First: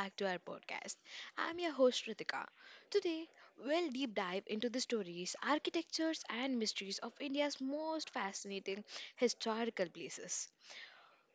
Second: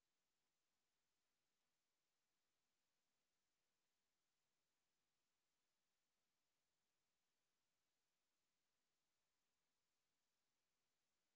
back to our podcast. I'm your host, Ritika. Today, we'll deep dive into the stories, architectures, and mysteries of India's most fascinating historical places.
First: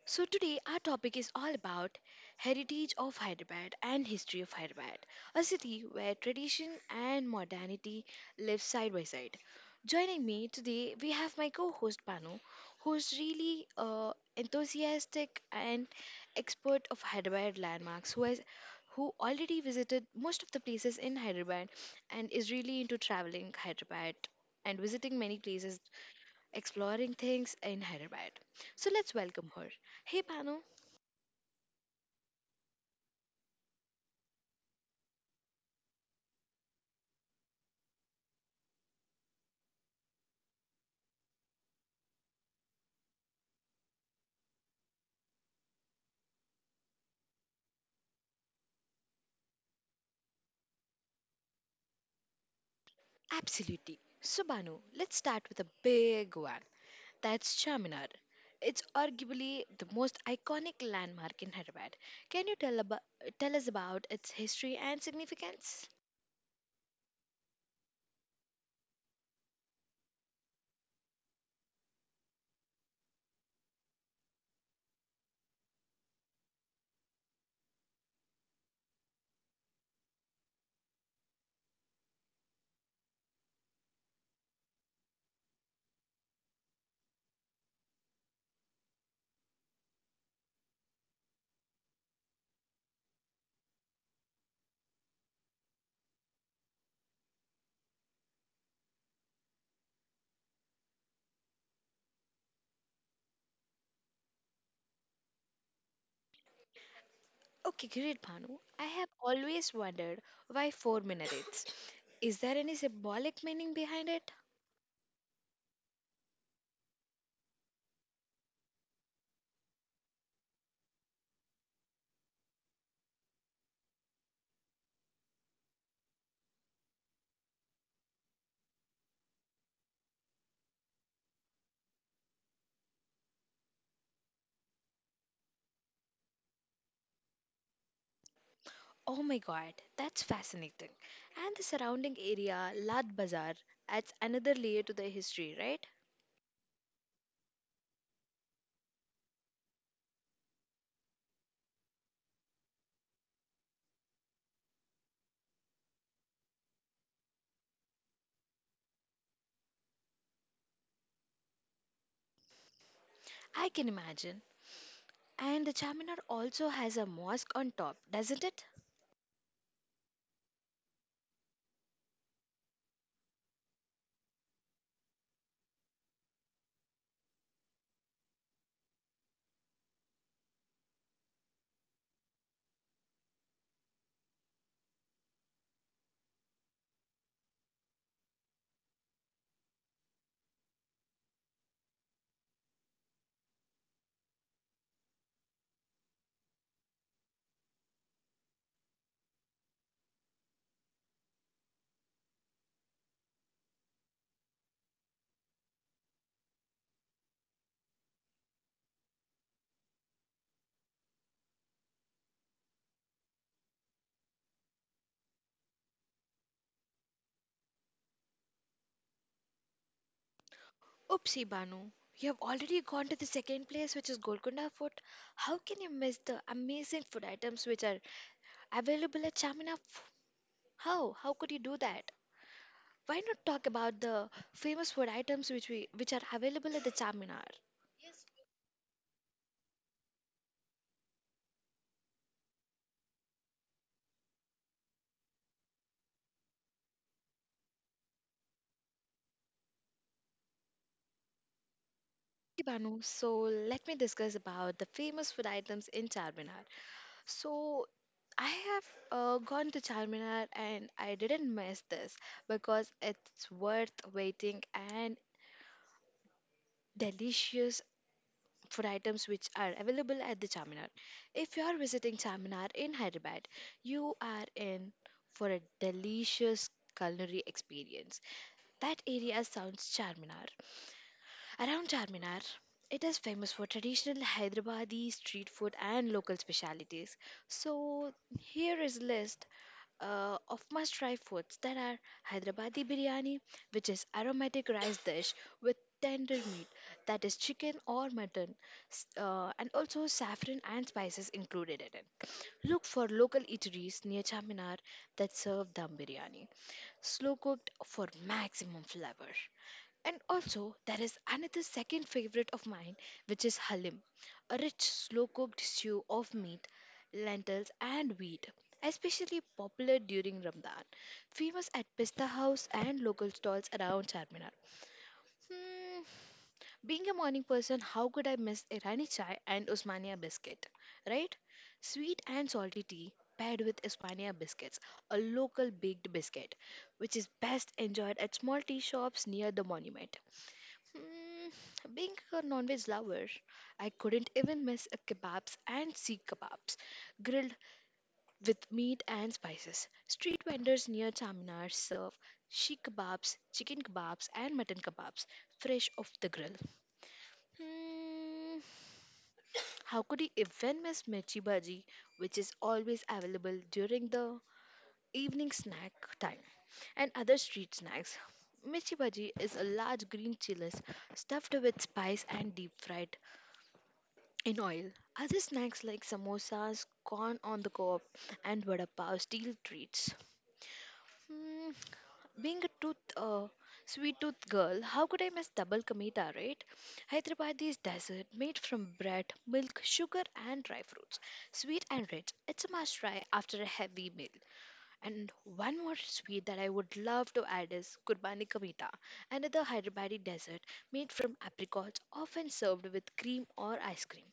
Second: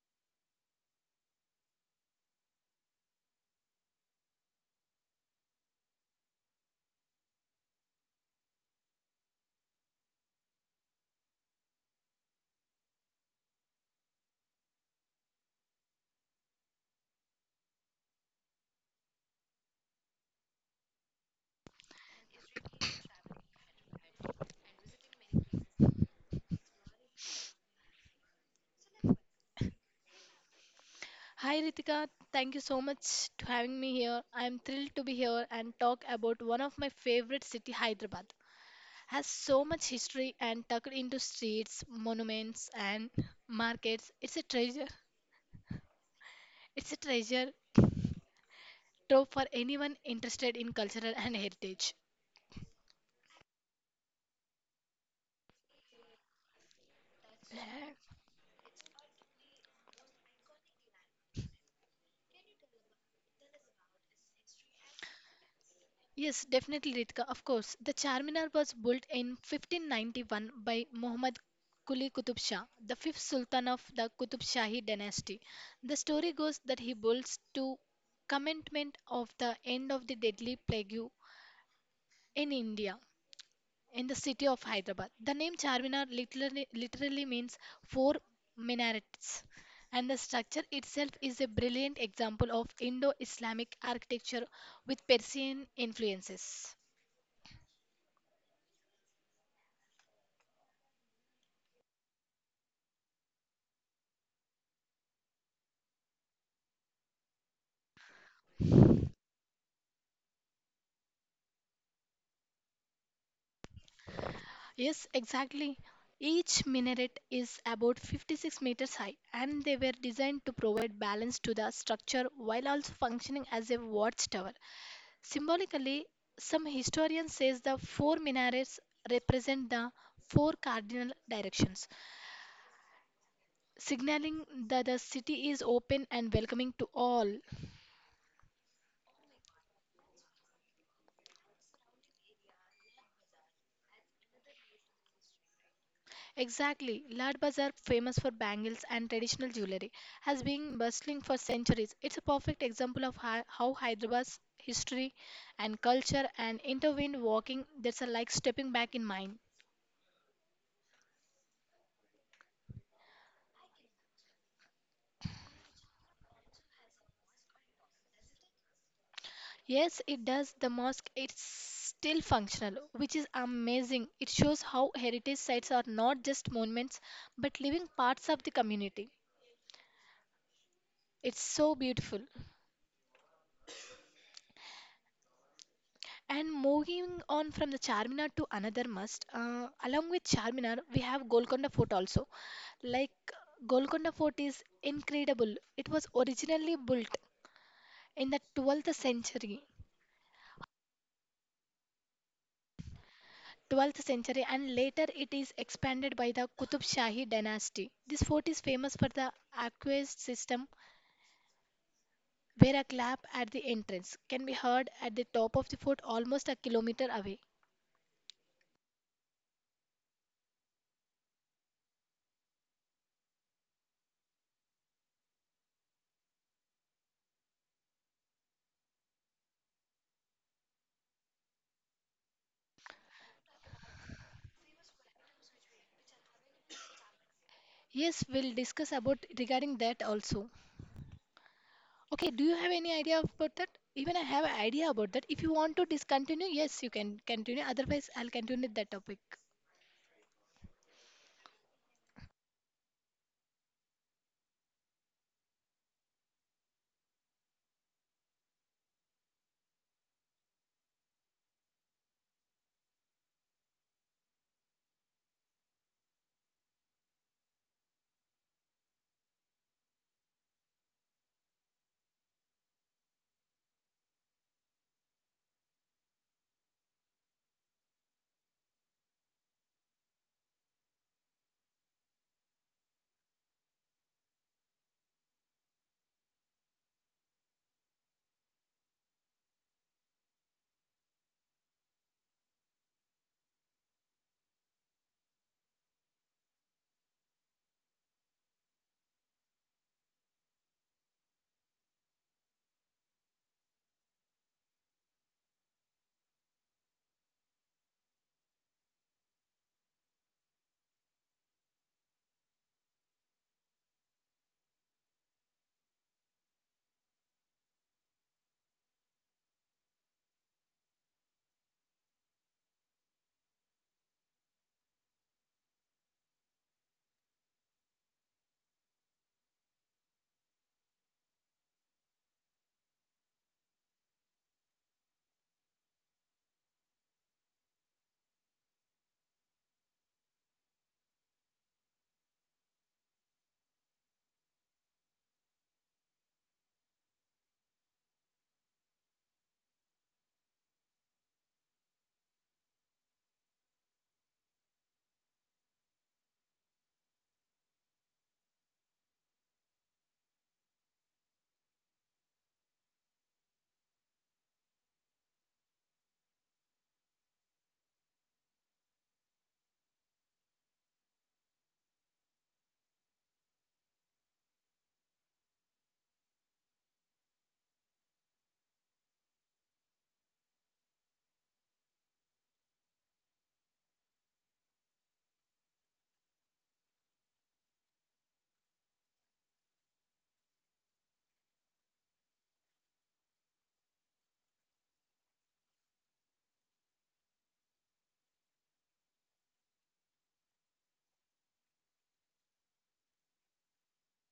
So today our topic is all about heritage of Hyderabad and history of Hyderabad, a city where tradition and modernity live side by side. Joining me today we have my co-host Panu, who's really enthusiastic and expert of Hyderabad landmarks, who already visited most of the places in Hyderabad and is really into traveling Hyderabad and visiting many places exploring things in Hyderabad. So let's welcome her. Hey Banu, Hi Ritika, thank you so much to having me here. I am thrilled to be here and talk about one of my favorite city, Hyderabad. Has so much history and tucked into streets, monuments and markets. It's a treasure. It's a treasure trove for anyone interested in cultural and heritage. absolutely. So Banu, let's start with a big one. That's Charminar. It's arguably the most iconic landmark in Hyderabad. Can you tell about Tell us about its history and significance? Yes, definitely, Ritika. Of course, the Charminar was built in 1591 by Muhammad Quli Qutub Shah, the fifth sultan of the Qutub Shahi dynasty. The story goes that he builds to commencement of the end of the deadly plague in India, in the city of Hyderabad. The name Charminar literally means four minarets, and the structure itself is a brilliant example of Indo-Islamic architecture with Persian influences. Okay, great Banu. I have always wondered why four minarets. Is there any symbolic meaning behind it? Yes, exactly. Each minaret is about 56 meters high, and they were designed to provide balance to the structure while also functioning as a watchtower. Symbolically, some historians say the four minarets represent the four cardinal directions, signaling that the city is open and welcoming to all. Oh my god, that's fascinating. And the surrounding area, Lad Bazaar, adds another layer to the history, right? Exactly. Lad Bazaar, famous for bangles and traditional jewelry, has been bustling for centuries. It's a perfect example of how Hyderabad's history and culture and intertwined walking that's a like stepping back in mind. I can imagine. And the Charminar also has a mosque on top, doesn't it? Yes, it does. The mosque it's still functional, which is amazing. It shows how heritage sites are not just monuments but living parts of the community. It's so beautiful. And moving on from the Charminar to another must, along with Charminar, we have Golconda Fort also. Like Golconda Fort is incredible. It was originally built in the 12th century. 12th century and later it is expanded by the Qutub Shahi dynasty. This fort is famous for the aqueduct system where a clap at the entrance can be heard at the top of the fort almost a kilometer away. Oopsie Banu, you have already gone to the second place, which is Golconda Fort. How can you miss the amazing food items which are available at Charminar? How? How could you do that? Why not talk about the famous food items which are available at the Charminar? Yes, we'll discuss about regarding that also. Okay, do you have any idea about that? Even I have an idea about that. If you want to discontinue, yes, you can continue. Otherwise, I'll continue that topic. Hey Banu, so let me discuss about the famous food items in Charminar. So I have gone to Charminar and I didn't miss this because it's worth waiting and delicious food items which are available at the Charminar. If you are visiting Charminar in Hyderabad, you are in for a delicious culinary experience. That area sounds Charminar. Around Charminar, it is famous for traditional Hyderabadi street food and local specialities. So here is list of must-try foods that are Hyderabadi biryani, which is aromatic rice dish with tender meat, that is chicken or mutton, and also saffron and spices included in it. Look for local eateries near Charminar that serve dum biryani, slow cooked for maximum flavor. And also, there is another second favorite of mine, which is halim, a rich, slow cooked stew of meat, lentils, and wheat, especially popular during Ramadan, famous at pista house and local stalls around Charminar. Hmm, being a morning person, how could I miss Irani chai and osmania biscuit, right? Sweet and salty tea paired with osmania biscuits, a local baked biscuit, which is best enjoyed at small tea shops near the monument. Mm, being a non-veg lover, I couldn't even miss a kebabs and seek kebabs, grilled with meat and spices. Street vendors near Chaminar serve sheikh kebabs, chicken kebabs, and mutton kebabs, fresh off the grill. Hmm, how could you even miss mirchi bhaji, which is always available during the evening snack time and other street snacks? Mirchi bhaji is a large green chilies stuffed with spice and deep fried in oil. Other snacks like samosas, corn on the cob, and vada pav steel treats. Hmm, being a sweet tooth girl, how could I miss double kamita, right? Hyderabadi's dessert made from bread, milk, sugar, and dry fruits. Sweet and rich. It's a must try after a heavy meal. And one more sweet that I would love to add is Kurbani Kamita, another Hyderabadi dessert made from apricots, often served with cream or ice cream.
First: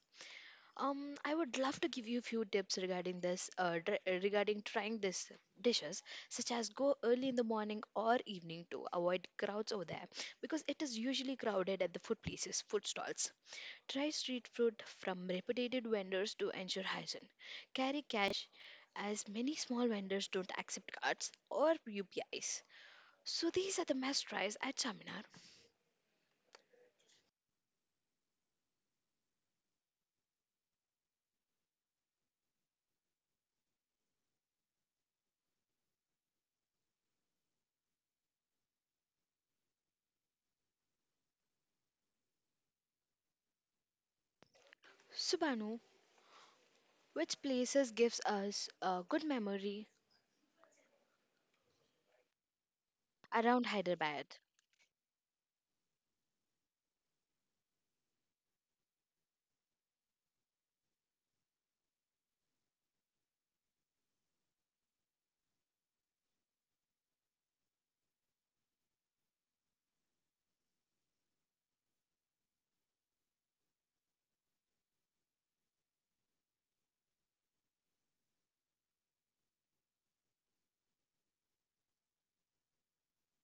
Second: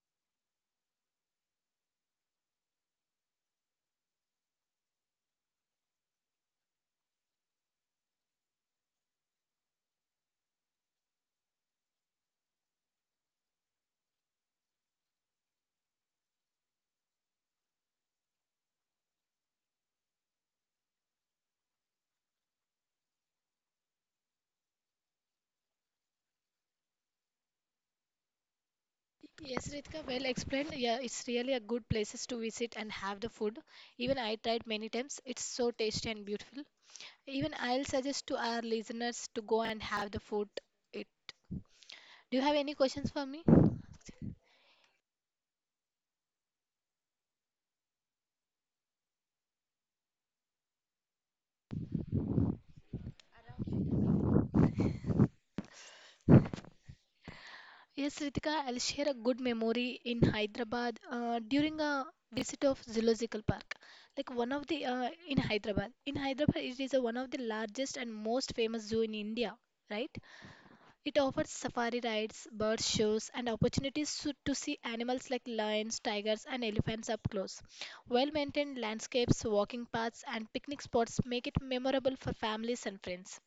I would love to give you a few tips regarding regarding trying these dishes, such as go early in the morning or evening to avoid crowds over there, because it is usually crowded at the food places, food stalls. Try street food from reputed vendors to ensure hygiene. Carry cash, as many small vendors don't accept cards or UPIs. So these are the must tries at Chaminar. Yes, Ritika, well explained. Yeah, it's really a good places to visit and have the food. Even I tried many times. It's so tasty and beautiful. Even I'll suggest to our listeners to go and have the food. It. Do you have any questions for me? Subhanu, which places gives us a good memory around Hyderabad? Yes, Ritika, I'll share a good memory in Hyderabad during a visit of zoological park. Like one of the in Hyderabad. In Hyderabad, it is a, one of the largest and most famous zoo in India, right? It offers safari rides, bird shows, and opportunities to see animals like lions, tigers, and elephants up close. Well-maintained landscapes, walking paths, and picnic spots make it memorable for families and friends.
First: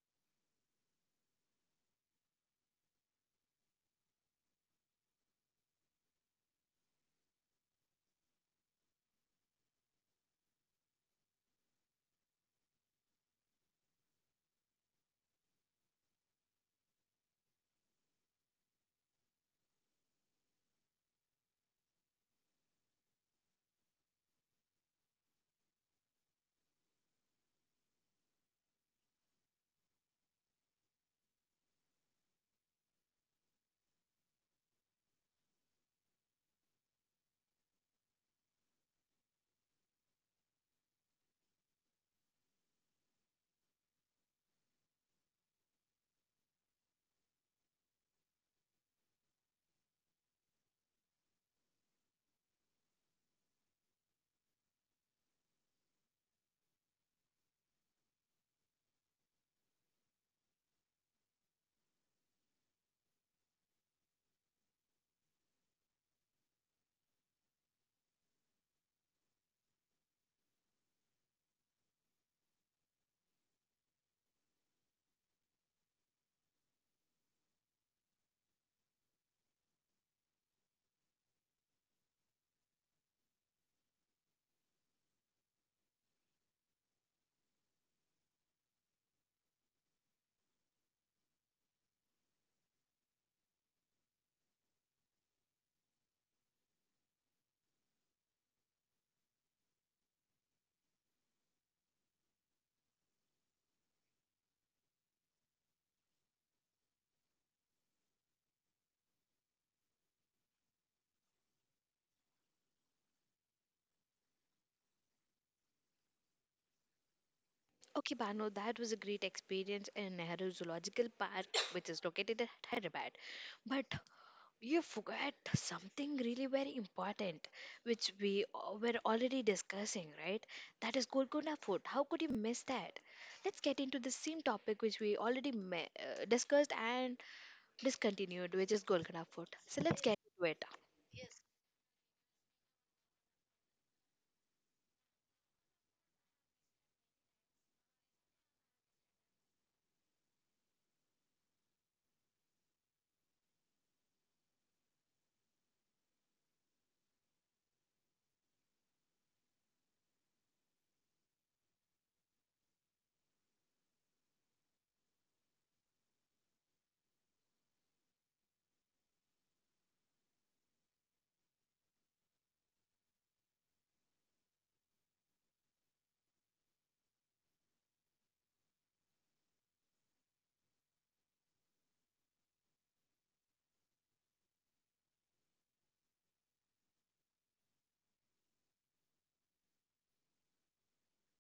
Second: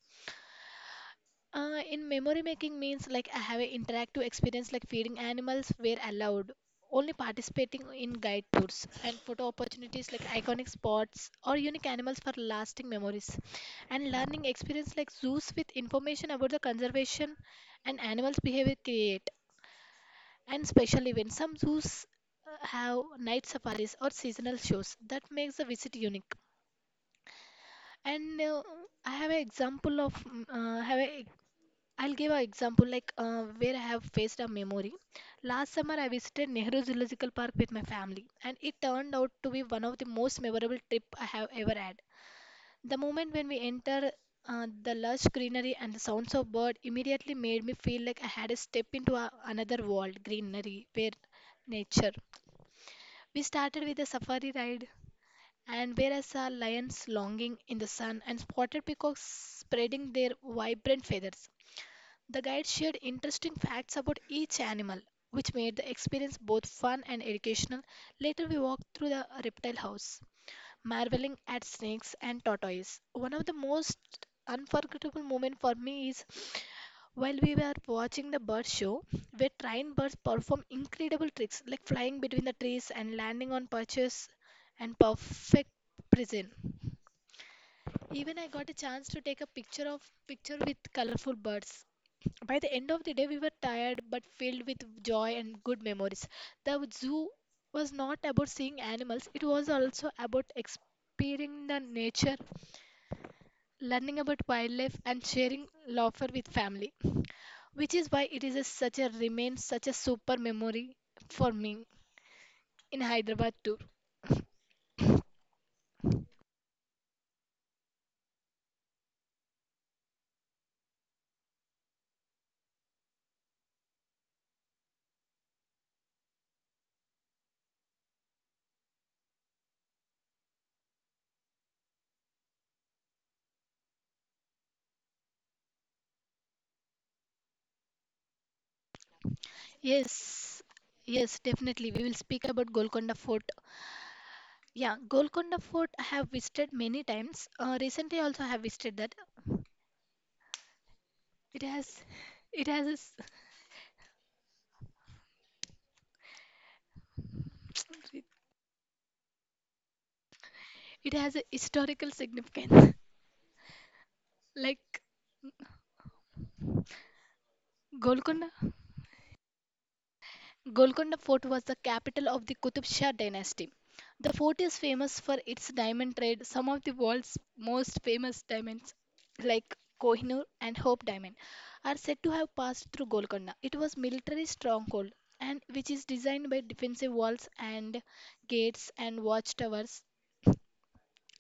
In memory making means like I have an interactive experience like feeding animals where allowed, only participating in guide tours and photo opportunities like iconic spots or unique animals for lasting memories, and learning experience like zoos with information about the conservation and animals' behavior create and special events. Some zoos have night safaris or seasonal shows that makes the visit unique. And I have an example of mm, have a I'll give an example like where I have faced a memory. Last summer, I visited Nehru Zoological Park with my family, and it turned out to be one of the most memorable trip I have ever had. The moment when we enter the lush greenery and the sounds of bird immediately made me feel like I had a step into a, another world, greenery, where nature. We started with a safari ride, and where I saw lions longing in the sun and spotted peacocks spreading their vibrant feathers. The guide shared interesting facts about each animal, which made the experience both fun and educational. Later, we walked through the reptile house, marveling at snakes and tortoises. One of the most unforgettable moments for me is while we were watching the bird show, where trained birds perform incredible tricks like flying between the trees and landing on perches and perfect precision. Even I got a chance to take a picture with colorful birds by the end of the day, we were tired but filled with joy and good memories. The zoo was not about seeing animals, it was also about experiencing the nature, learning about wildlife, and sharing laughter with family, which is why it is a, such a remains such a super memory for me in Hyderabad too. Okay, Banu, that was a great experience in Nehru Zoological Park, which is located at Hyderabad. But you forgot something really very important, which we were already discussing, right? That is Golconda Fort. How could you miss that? Let's get into the same topic which we already discussed and discontinued, which is Golconda Fort. So let's get into it. Yes, yes, definitely. We will speak about Golconda Fort. Yeah, Golconda Fort I have visited many times. Recently, also I have visited that. It has, it has it has a historical significance. Like Golconda, Golconda Fort was the capital of the Qutub Shah dynasty. The fort is famous for its diamond trade, some of the world's most famous diamonds like Kohinoor and Hope diamond are said to have passed through Golconda. It was military stronghold and which is designed by defensive walls and gates and watchtowers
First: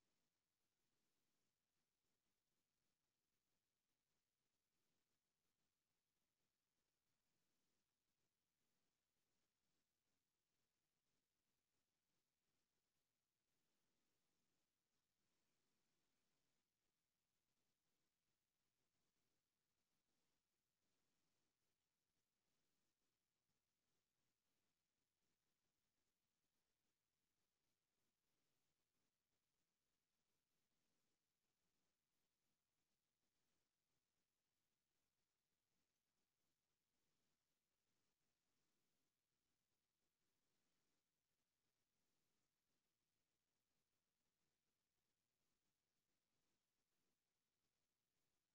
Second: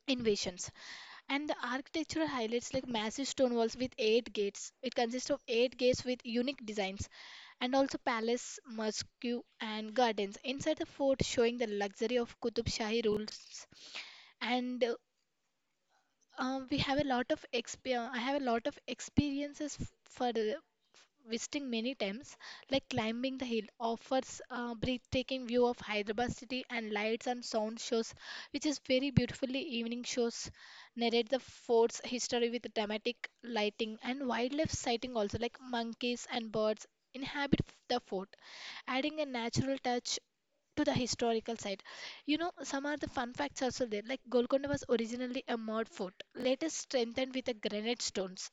invasions. And the architecture highlights like massive stone walls with eight gates. It consists of eight gates with unique designs, and also palace, mosque, and gardens inside the fort, showing the luxury of Qutub Shahi rules. And we have a lot of I have a lot of experiences for visiting many times, like climbing the hill offers a breathtaking view of Hyderabad city and lights and sound shows, which is very beautifully evening shows narrate the fort's history with dramatic lighting and wildlife sighting also like monkeys and birds inhabit the fort, adding a natural touch to the historical side. You know, some are the fun facts also there. Like Golconda was originally a mud fort, later strengthened with the granite stones.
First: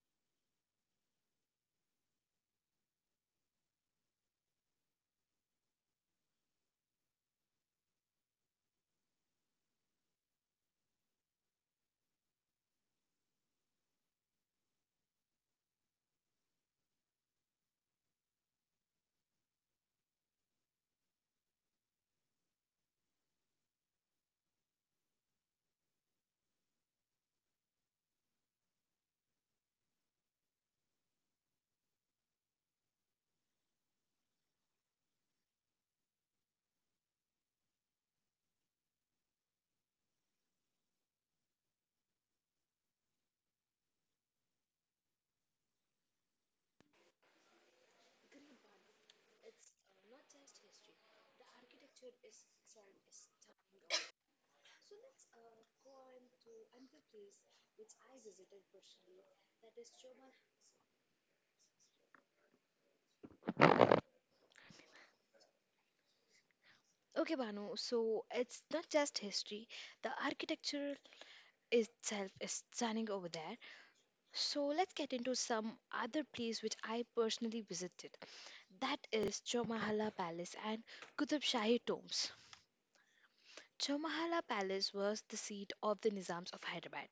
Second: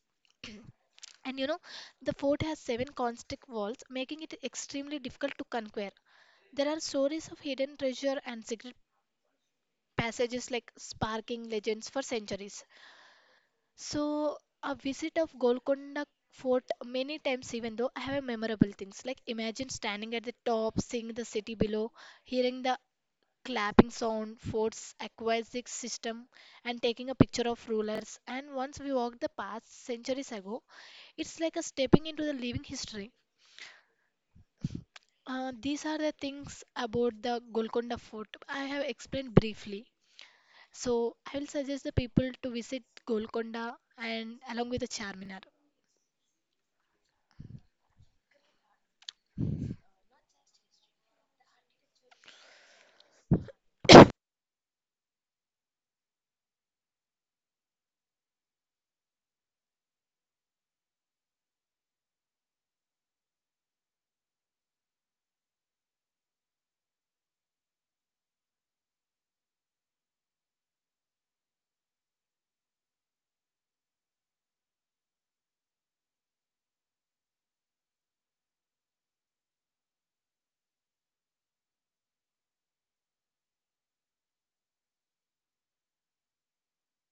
And you know, the fort has seven constant walls, making it extremely difficult to conquer. There are stories of hidden treasure and secret passages like sparking legends for centuries. So, a visit of Golconda fort many times even though I have memorable things like imagine standing at the top seeing the city below hearing the clapping sound, forts, aquatic system, and taking a picture of rulers. And once we walk the past centuries ago, it's like a stepping into the living history. These are the things about the Golconda Fort I have explained briefly. So I will suggest the people to visit Golconda and along with the Charminar. So let's go on to another place which I visited personally, that is Chomal. Okay, Banu, so it's not just history, the architecture itself is stunning over there. So let's get into some other place which I personally visited. That is Chomahala Palace and Qutub Shahi tombs. Chomahala Palace was the seat of the Nizams of Hyderabad.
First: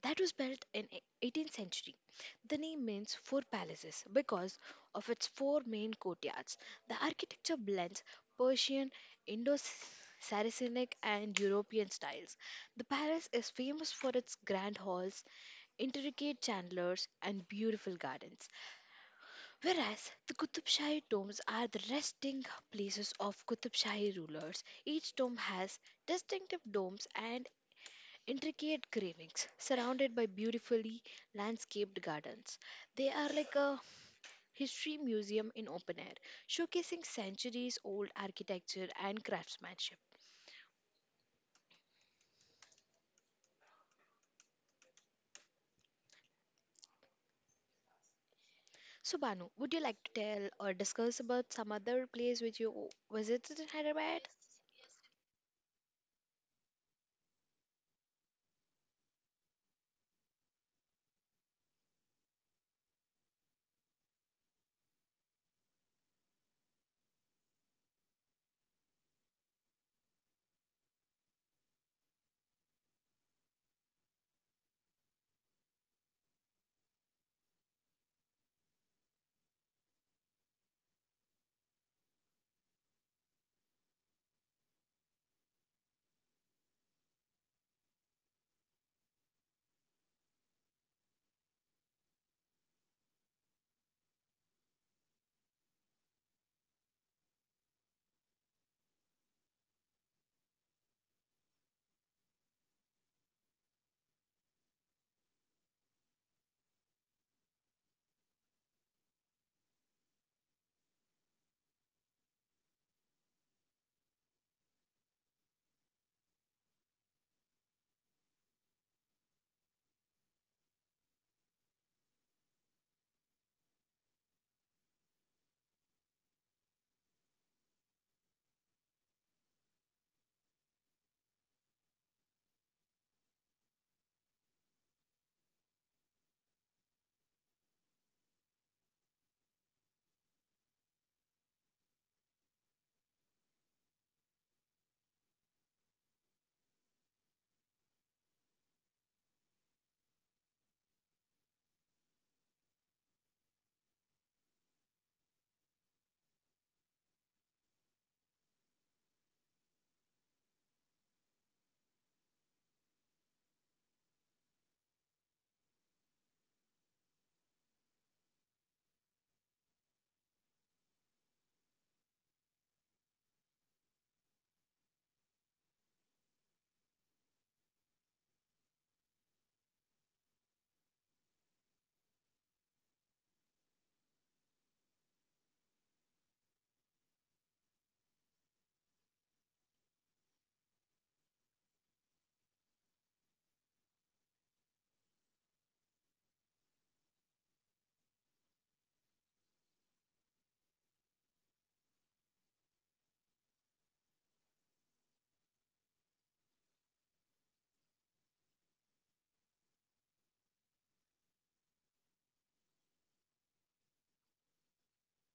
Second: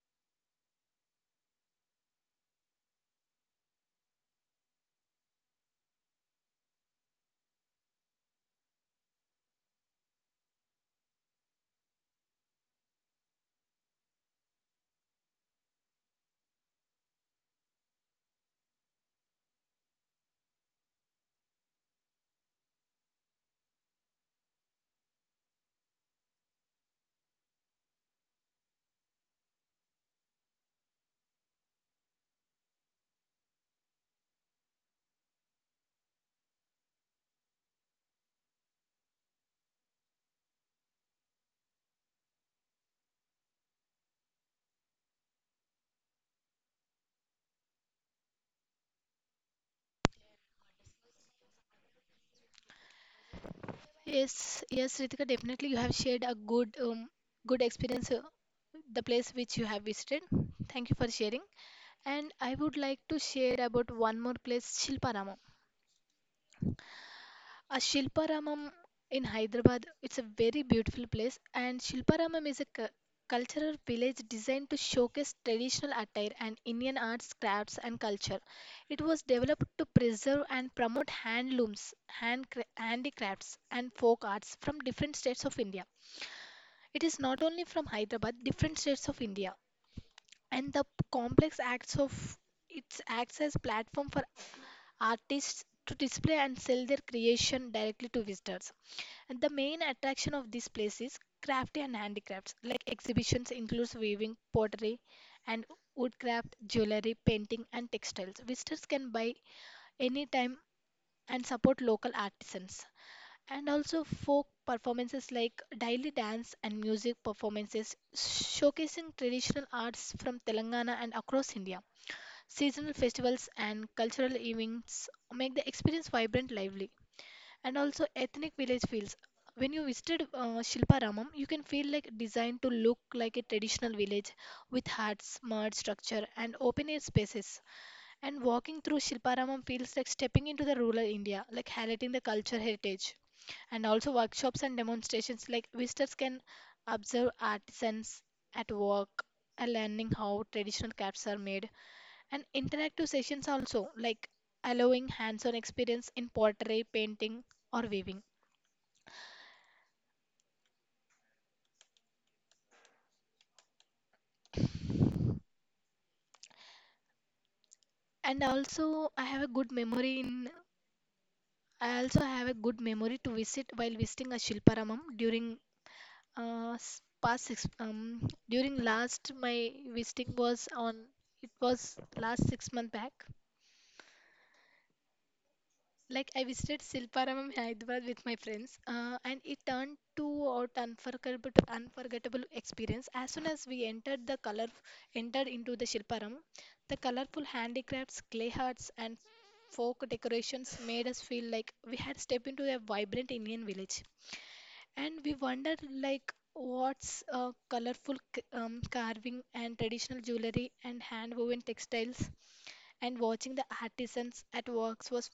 That was built in 18th century. The name means four palaces because of its four main courtyards. The architecture blends Persian, Indo-Saracenic and European styles. The palace is famous for its grand halls, intricate chandeliers and beautiful gardens. Whereas the Qutub Shahi tombs are the resting places of Qutub Shahi rulers. Each tomb has distinctive domes and intricate carvings surrounded by beautifully landscaped gardens. They are like a history museum in open air, showcasing centuries old architecture and craftsmanship. So, Banu, would you like to tell or discuss about some other place which you visited in Hyderabad? Yes, yes, Ritika, definitely you have shared a good experience, the place which you have visited. Thank you for sharing. And I would like to share about one more place, Shilparamam. A Shilparamam in Hyderabad, it's a very beautiful place, and Shilparamam is a cultural village designed to showcase traditional attire and Indian arts, crafts, and culture. It was developed to preserve and promote handlooms, handicrafts, and folk arts from different states of India. It is not only from Hyderabad, different states of India, and the complex acts of it acts as platform for artists to display and sell their creation directly to visitors. And the main attraction of this place is crafty and handicrafts. Like exhibitions includes weaving, pottery, and woodcraft, jewelry, painting, and textiles. Visitors can buy anytime and support local artisans. And also folk performances like daily dance and music performances showcasing traditional arts from Telangana and across India. Seasonal festivals and cultural events make the experience vibrant, lively, and also ethnic village feels. When you visited Shilparamam, you can feel like designed to look like a traditional village with huts, mud structure, and open air spaces. And walking through Shilparamam feels like stepping into the rural India, like highlighting the culture heritage. And also workshops and demonstrations, like visitors can observe artisans at work and learning how traditional crafts are made and interactive sessions also, like allowing hands on experience in pottery, painting, or weaving. And also, I have a good memory in. I also have a good memory to visit while visiting a Shilparamam during s- past six. During last my visiting was on. It was last 6 months back. Like I visited Silparamam Hyderabad with my friends, and it turned to out unforgettable experience. As soon as we entered into the Silparam, the colorful handicrafts, clay hearts, and folk decorations made us feel like we had stepped into a vibrant Indian village. And we wondered like what's colorful carving and traditional jewelry and hand-woven textiles, and watching the artisans at works was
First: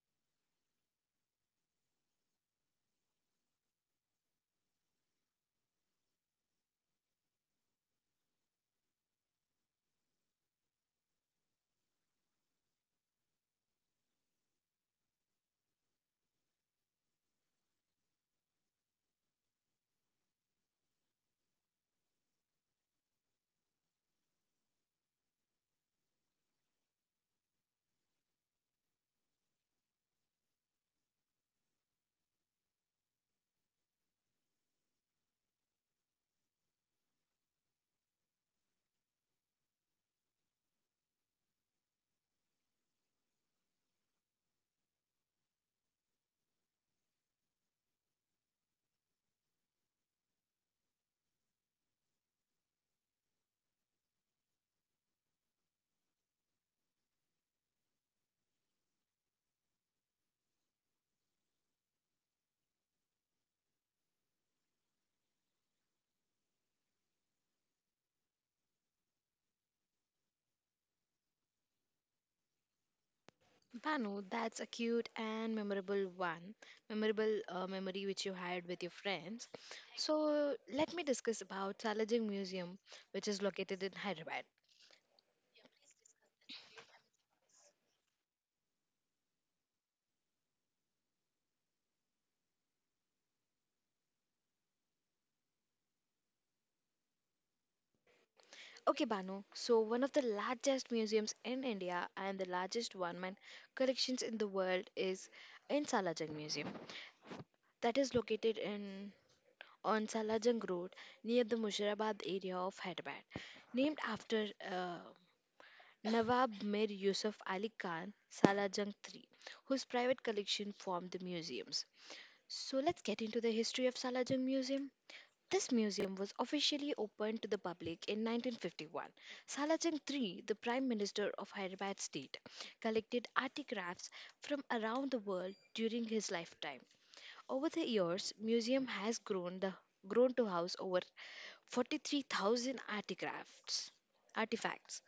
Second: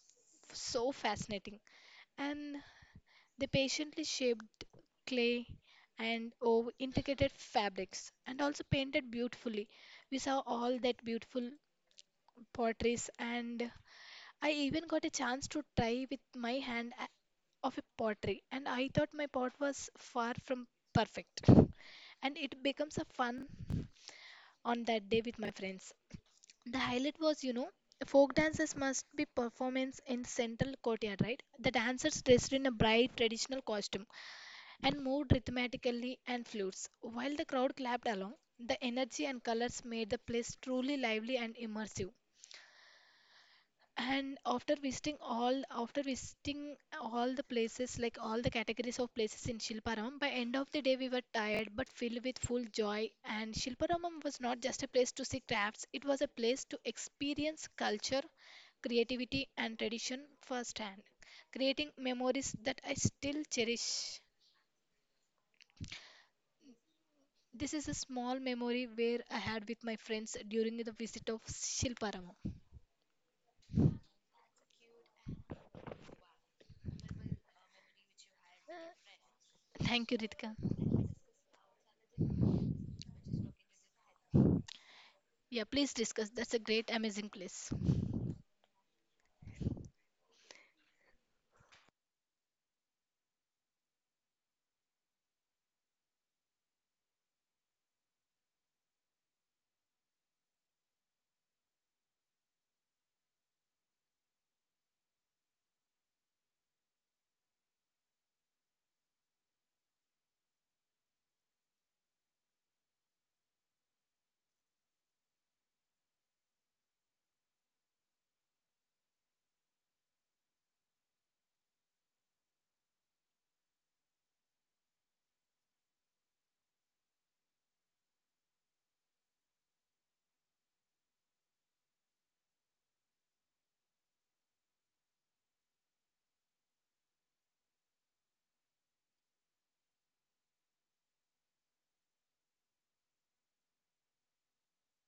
so fascinating. And they patiently shaped clay and oh, intricate fabrics and also painted beautifully. We saw all that beautiful potteries, and I even got a chance to try with my hand of a pottery. And I thought my pot was far from perfect. And it becomes a fun on that day with my friends. The highlight was, you know, folk dances must be performance in central courtyard, right? The dancers dressed in a bright traditional costume and moved rhythmically and flutes. While the crowd clapped along, the energy and colors made the place truly lively and immersive. And after visiting all the places, like all the categories of places in Shilparamam, by end of the day we were tired but filled with full joy. And Shilparamam was not just a place to see crafts; it was a place to experience culture, creativity, and tradition firsthand, creating memories that I still cherish. This is a small memory where I had with my friends during the visit of Shilparamo. Banu, that's a cute and memorable one, memorable memory which you had with your friends. Thank you, So, Ritika. let me discuss about Salajing Museum, which is located in Hyderabad. Yeah, please discuss. That's a great, amazing place. Okay, Banu. So, one of the largest museums in India and the largest one-man collections in the world is in Salajung Museum. That is located in on Salajung Road near the Muzaffarabad area of Hyderabad. Named after Nawab Mir Yusuf Ali Khan, Salajung III, whose private collection formed the museums. So, let's get into the history of Salajung Museum. This museum was officially opened to the public in 1951. Salajang III, the third, the Prime Minister of Hyderabad State, collected artifacts from around the world during his lifetime. Over the years, museum has grown to house over 43,000 artifacts. Artifacts.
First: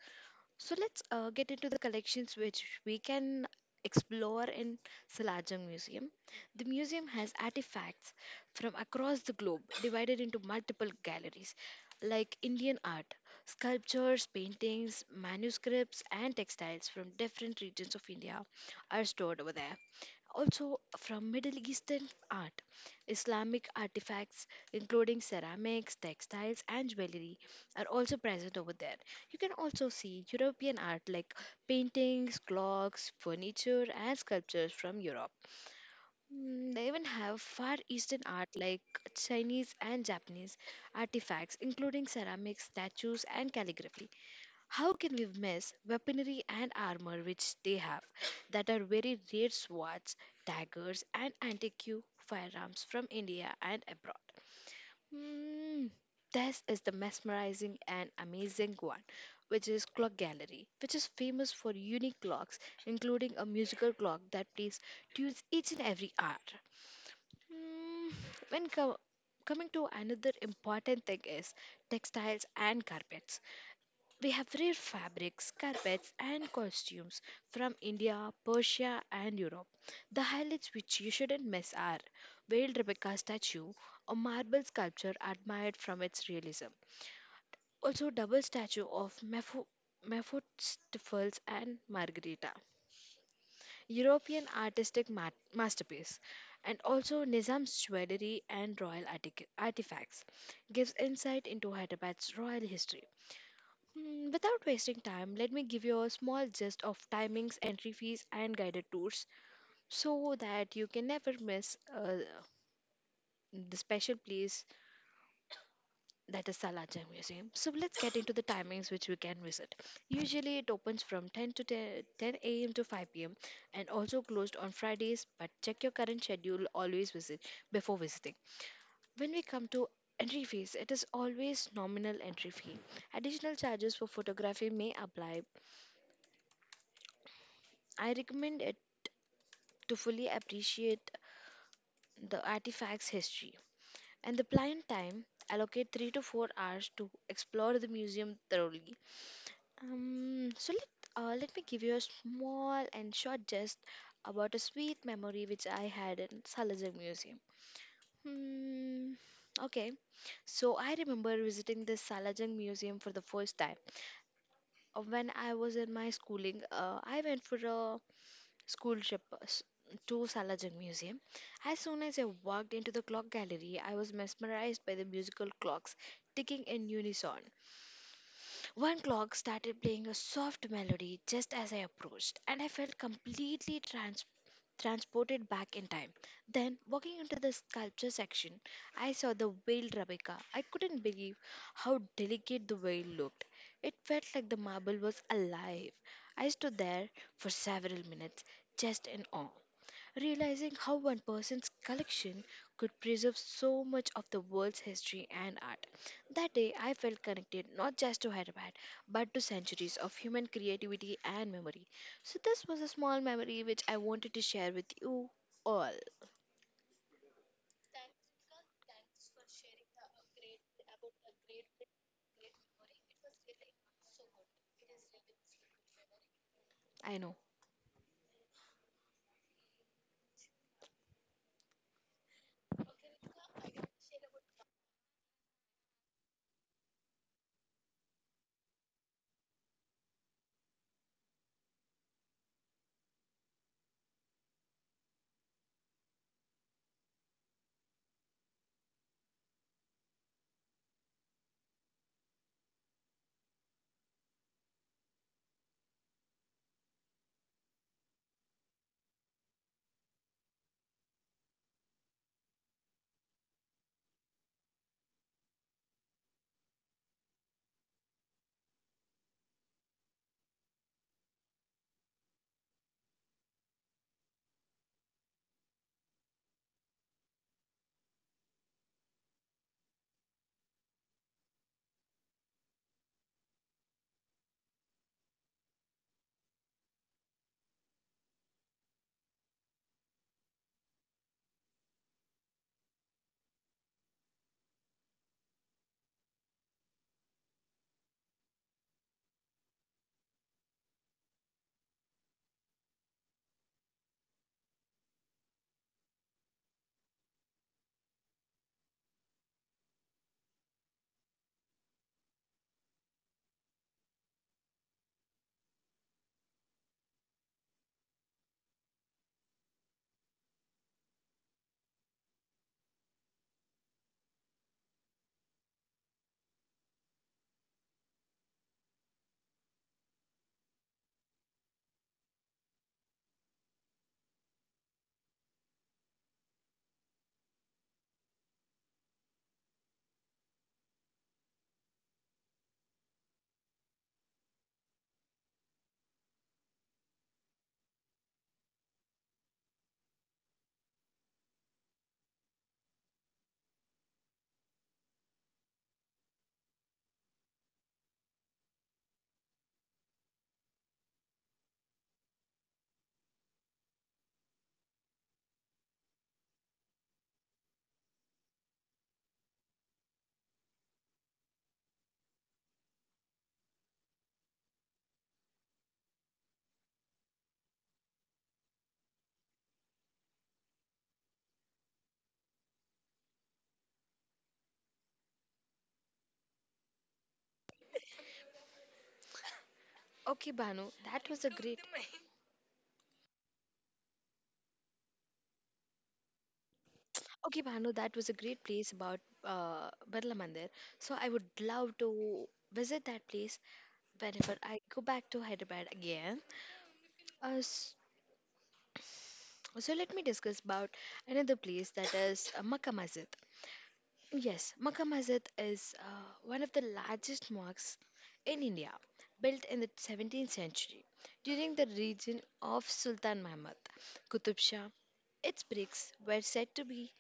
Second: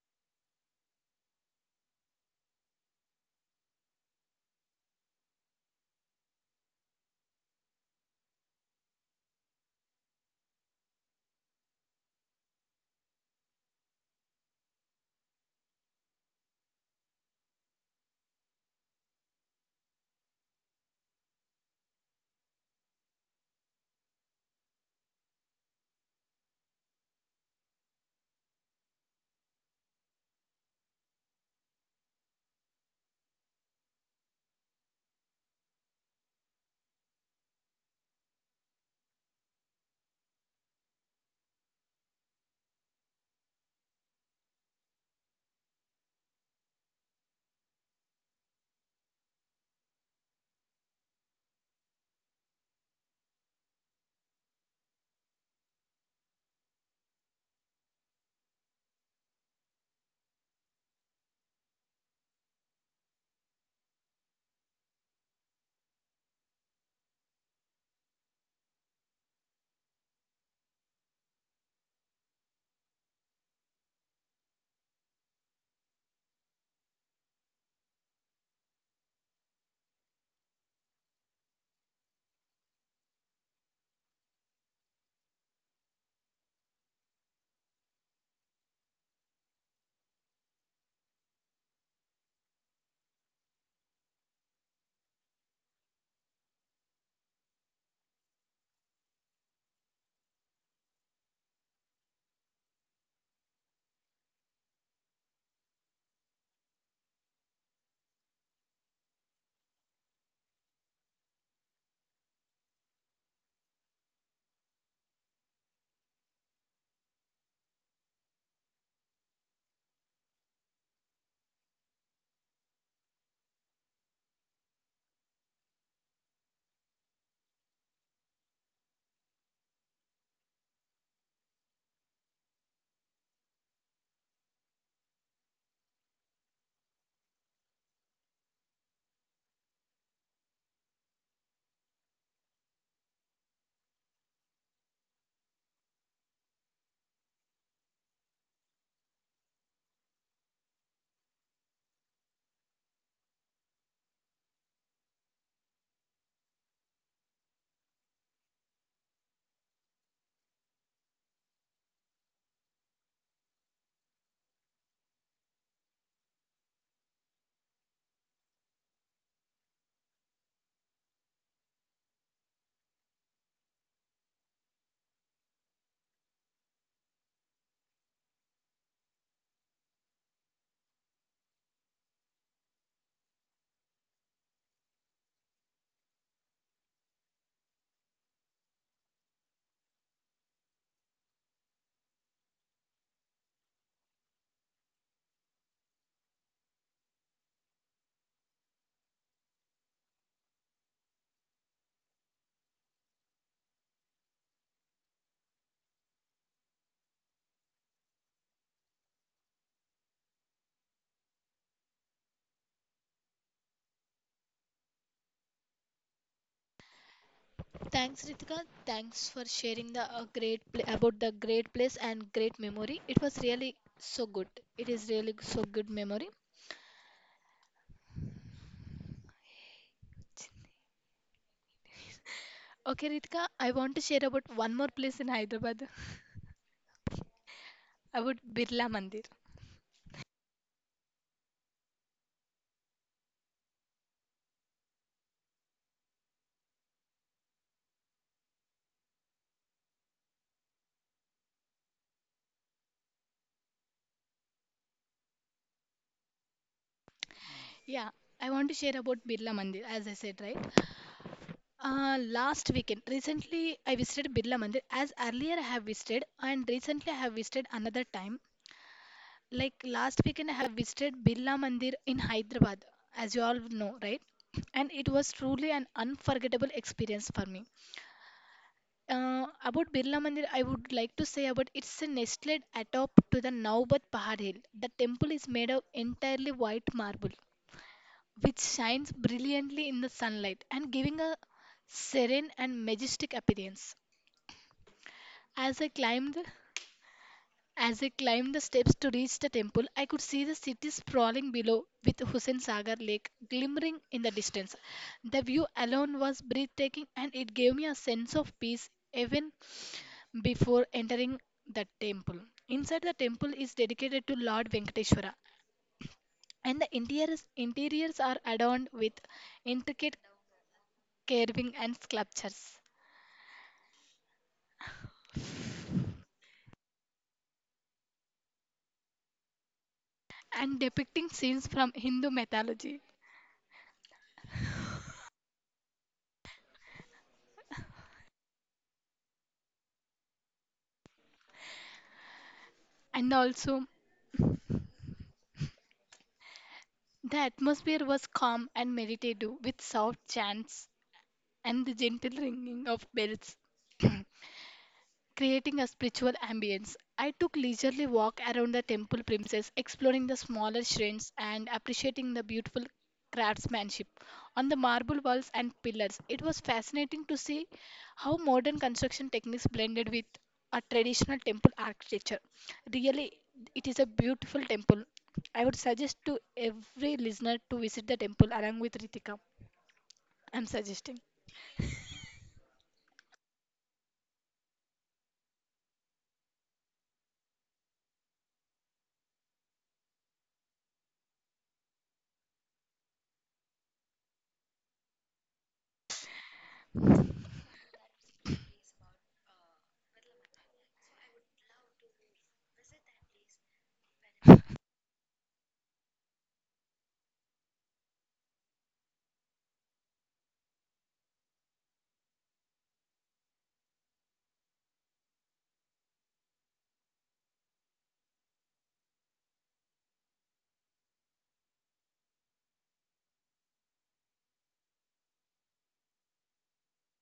So let's get into the collections which we can explore in Salajang Museum. The museum has artifacts from across the globe divided into multiple galleries like Indian art, sculptures, paintings, manuscripts and textiles from different regions of India are stored over there also from Middle Eastern art, Islamic artifacts including ceramics, textiles, and jewelry are also present over there. You can also see European art like paintings, clocks, furniture, and sculptures from Europe. Mm, they even have Far Eastern art like Chinese and Japanese artifacts, including ceramics, statues, and calligraphy. How can we miss weaponry and armor which they have that are very rare swords, daggers, and antique firearms from India and abroad? Hmm, this is the mesmerizing and amazing one, which is Clock Gallery, which is famous for unique clocks, including a musical clock that plays tunes each and every hour. Hmm, When co- coming to another important thing is textiles and carpets we have rare fabrics, carpets, and costumes from India, Persia, and Europe. The highlights which you shouldn't miss are Veiled Rebecca statue, a marble sculpture admired from its realism. Also, double statue of Mephistopheles and Margarita, European artistic masterpiece, and also Nizam's jewelry and royal artifacts gives insight into Hyderabad's royal history. Hmm, without wasting time, let me give you a small gist of timings, entry fees, and guided tours so that you can never miss the special place that is Salaja Museum. So let's get into the timings which we can visit. Usually it opens from 10 a.m. to 5 p.m. and also closed on Fridays, but check your current schedule always visit before visiting. When we come to entry fees. It is always nominal entry fee. Additional charges for photography may apply. I recommend it to fully appreciate the artifact's history. And the blind time, allocate 3 to 4 hours to explore the museum thoroughly. So let me give you a small and short gist about a sweet memory which I had in Salajang Museum. Hmm, okay, so I remember visiting the Salajang Museum for the first time. When I was in my schooling, I went for a school trip to Salajung Museum. As soon as I walked into the clock gallery, I was mesmerized by the musical clocks ticking in unison. One clock started playing a soft melody just as I approached, and I felt completely transported back in time. Then, walking into the sculpture section, I saw the veiled Rebecca. I couldn't believe how delicate the veil looked. It felt like the marble was alive. I stood there for several minutes, just in awe, realizing how one person's collection could preserve so much of the world's history and art. That day, I felt connected not just to Hyderabad, but to centuries of human creativity and memory. So, this was a small memory which I wanted to share with you all. Thanks, Ritika. Thanks for sharing the great pla about the great place and great memory. It was really so good. It is really so good memory. I know. Okay, Ritika, I want to share about one more place in Hyderabad about Birla Mandir. Yeah, I want to share about Birla Mandir, as I said, right? Last weekend, recently I visited Birla Mandir. As earlier I have visited, and recently I have visited another time. Like last weekend, I have visited Birla Mandir in Hyderabad, as you all know, right? And it was truly an unforgettable experience for me. About Birla Mandir, I would like to say about it's a nestled atop to the Naubat Pahad Hill. The temple is made of entirely white marble, which shines brilliantly in the sunlight and giving a serene and majestic appearance. As I climbed, as I climbed the steps to reach the temple, I could see the city sprawling below, with Hussain Sagar Lake glimmering in the distance. The view alone was breathtaking, and it gave me a sense of peace even before entering the temple. Inside the temple is dedicated to Lord Venkateshwara, and the interiors are adorned with intricate carving and sculptures, and depicting scenes from Hindu mythology. And also, the atmosphere was calm and meditative, with soft chants and the gentle ringing of bells. Creating a spiritual ambience. I took leisurely walk around the temple premises, exploring the smaller shrines and appreciating the beautiful craftsmanship on the marble walls and pillars. It was fascinating to see how modern construction techniques blended with a traditional temple architecture. Really, it is a beautiful temple. I would suggest to every listener to visit the temple along with Ritika. I'm suggesting. Okay, Banu, that was a great. Okay, Banu, that was a great place about Birla Mandir. So I would love to visit that place whenever I go back to Hyderabad again. Uh, So let me discuss about another place that is Makkah Masjid. Yes, Makkah Masjid is one of the largest mosques in India, built in the 17th century during the reign of Sultan Muhammad Qutub Shah. Its bricks were said to be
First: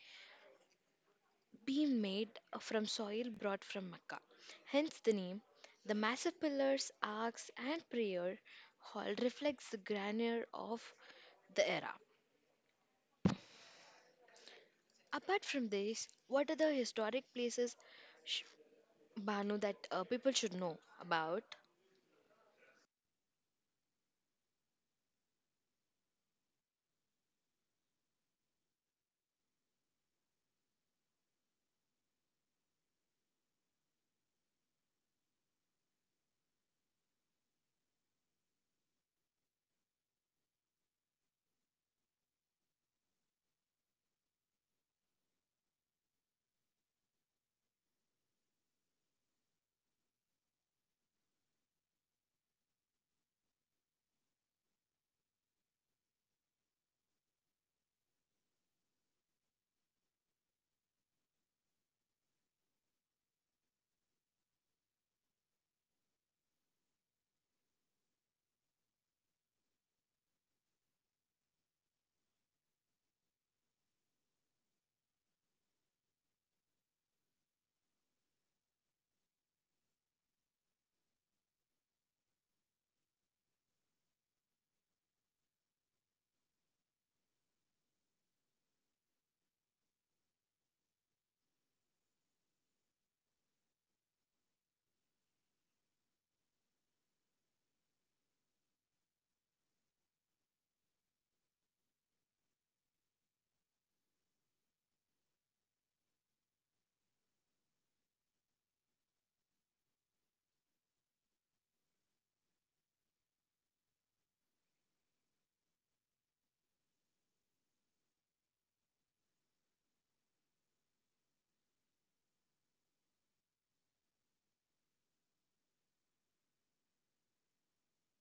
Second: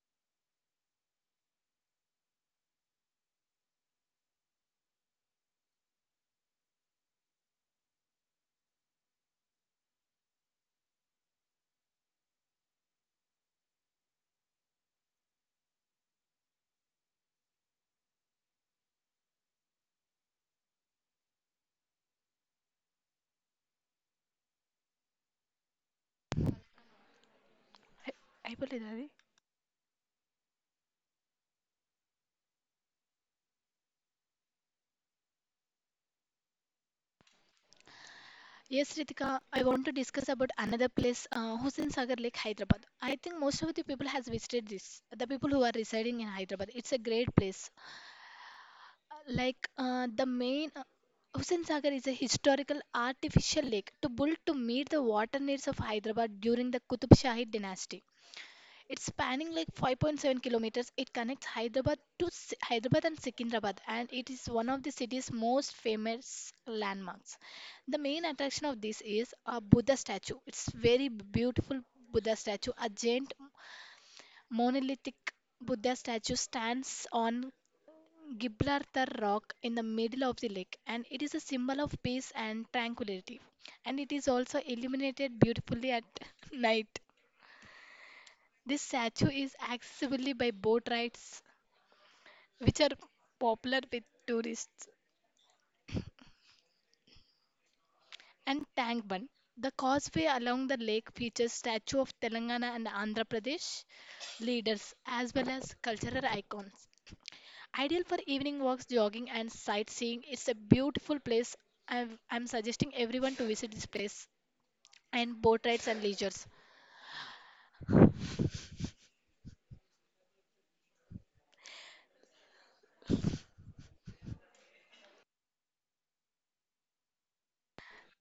being made from soil brought from Makkah, hence the name. The massive pillars, arcs, and prayer hall reflects the grandeur of the era. Apart from this, what are the historic places, sh- Banu, that people should know about? I- అయిపోలేదా అది? Yes, Ritika, I want to discuss about another place, Hussain Sagar Lake, Hyderabad. I think most of the people has visited this. The people who are residing in Hyderabad, it's a great place. The main Hussain Sagar is a historical artificial lake to built to meet the water needs of Hyderabad during the Qutub Shahi dynasty. It's spanning like 5.7 kilometers. It connects Hyderabad to Hyderabad and Secunderabad, and it is one of the city's most famous landmarks. The main attraction of this is a Buddha statue. It's very beautiful Buddha statue. A giant monolithic Buddha statue stands on Gibraltar Rock in the middle of the lake, and it is a symbol of peace and tranquility. And it is also illuminated beautifully at night. This statue is accessible by boat rides, which are popular with tourists, and Tank Bund. The causeway along the lake features statue of Telangana and Andhra Pradesh leaders as well as cultural icons. Ideal for evening walks, jogging, and sightseeing, it's a beautiful place. I'm suggesting everyone to visit this place and boat rides and leisures,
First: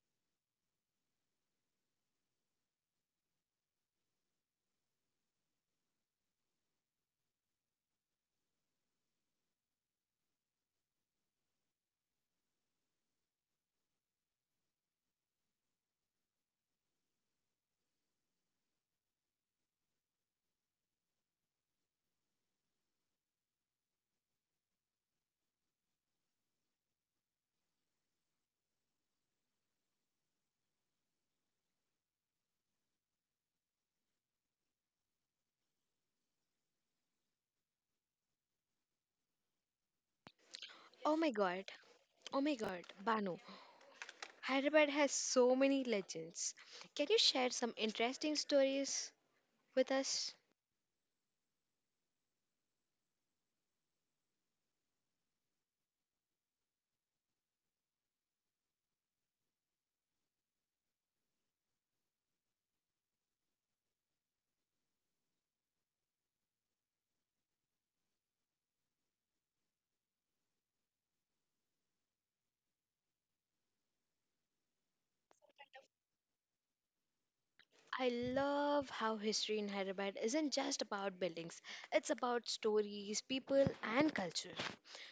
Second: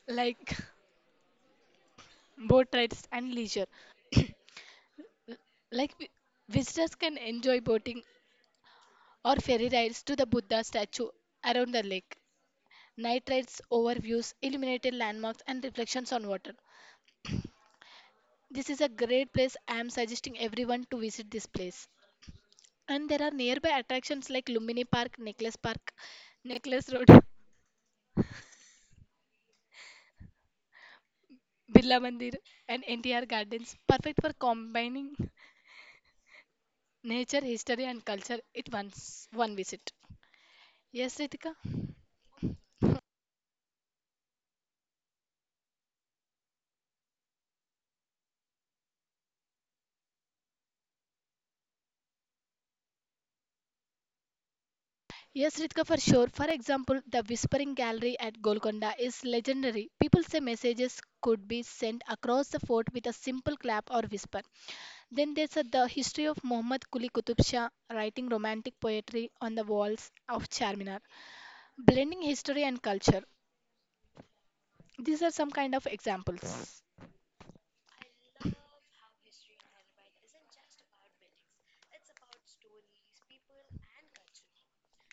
like boat rides and leisure. Like visitors can enjoy boating or ferry rides to the Buddha statue around the lake. Night rides over views, illuminated landmarks, and reflections on water. This is a great place. I am suggesting everyone to visit this place. And there are nearby attractions like Lumini Park, Necklace Park, Necklace Road, Birla Mandir, and NTR Gardens, perfect for combining nature, history, and culture at once one visit. Oh Yes, my Ritika? god, oh my god, Banu. Hyderabad has so many legends. Can you share some interesting stories with us? Yes, Ritika, for sure. For example, the Whispering Gallery at Golconda is legendary. People say messages could be sent across the fort with a simple clap or whisper. Then there's the history of Muhammad Quli Qutub Shah writing romantic poetry on the walls of Charminar, blending history and culture. These are some kind of examples. I love how history in Hyderabad isn't just about buildings, it's about stories, people, and culture.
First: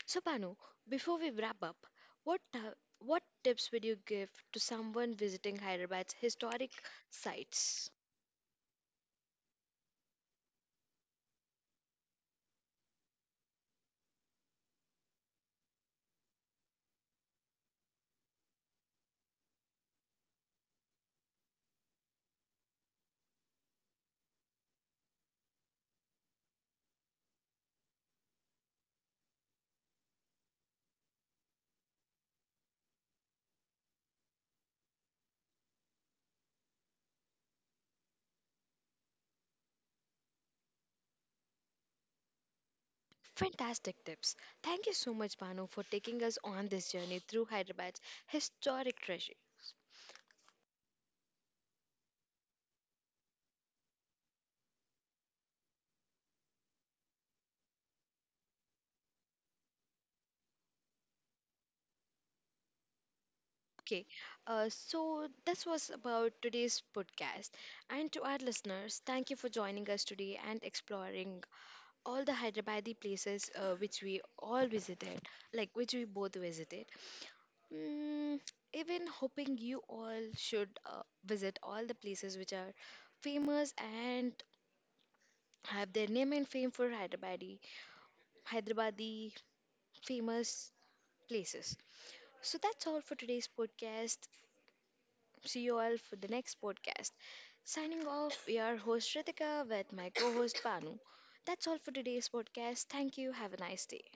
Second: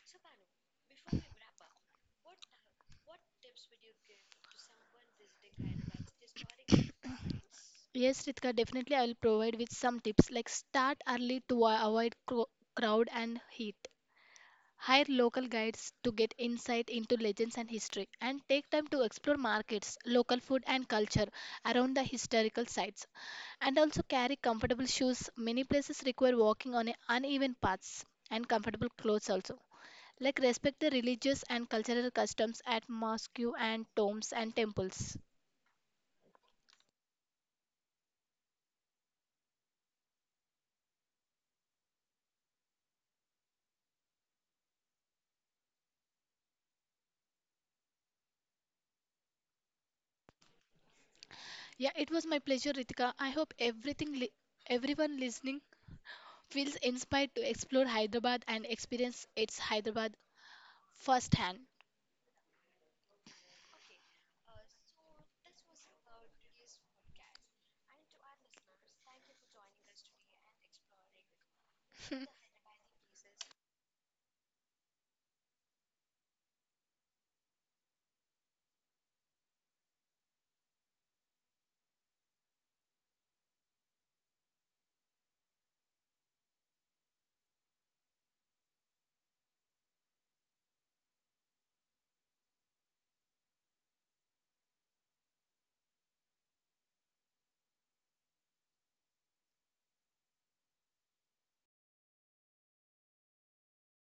So, Banu, before we wrap up, what, ti- what tips would you give to someone visiting Hyderabad's historic sites? Yes, Ritika, definitely I will provide with some tips like start early to avoid crowd and heat. Hire local guides to get insight into legends and history, and take time to explore markets, local food, and culture around the historical sites. And also carry comfortable shoes. Many places require walking on a uneven paths and comfortable clothes also. Like respect the religious and cultural customs at mosque and tombs and temples. Fantastic tips. Thank you so much, Banu, for taking us on this journey through Hyderabad's historic treasures. Yeah, it was my pleasure, Ritika. I hope everyone listening feels inspired to explore Hyderabad and experience its Hyderabad firsthand. Okay, so this was about today's podcast. And to our listeners, thank you for joining us today and exploring all the Hyderabadi places which we all visited, like which we both visited. Mm, even hoping you all should visit all the places which are famous and have their name and fame for Hyderabadi. Hyderabadi famous places. So that's all for today's podcast. See you all for the next podcast. Signing off, we are host Ritika with my co host Banu. That's all for today's podcast. Thank you. Have a nice day.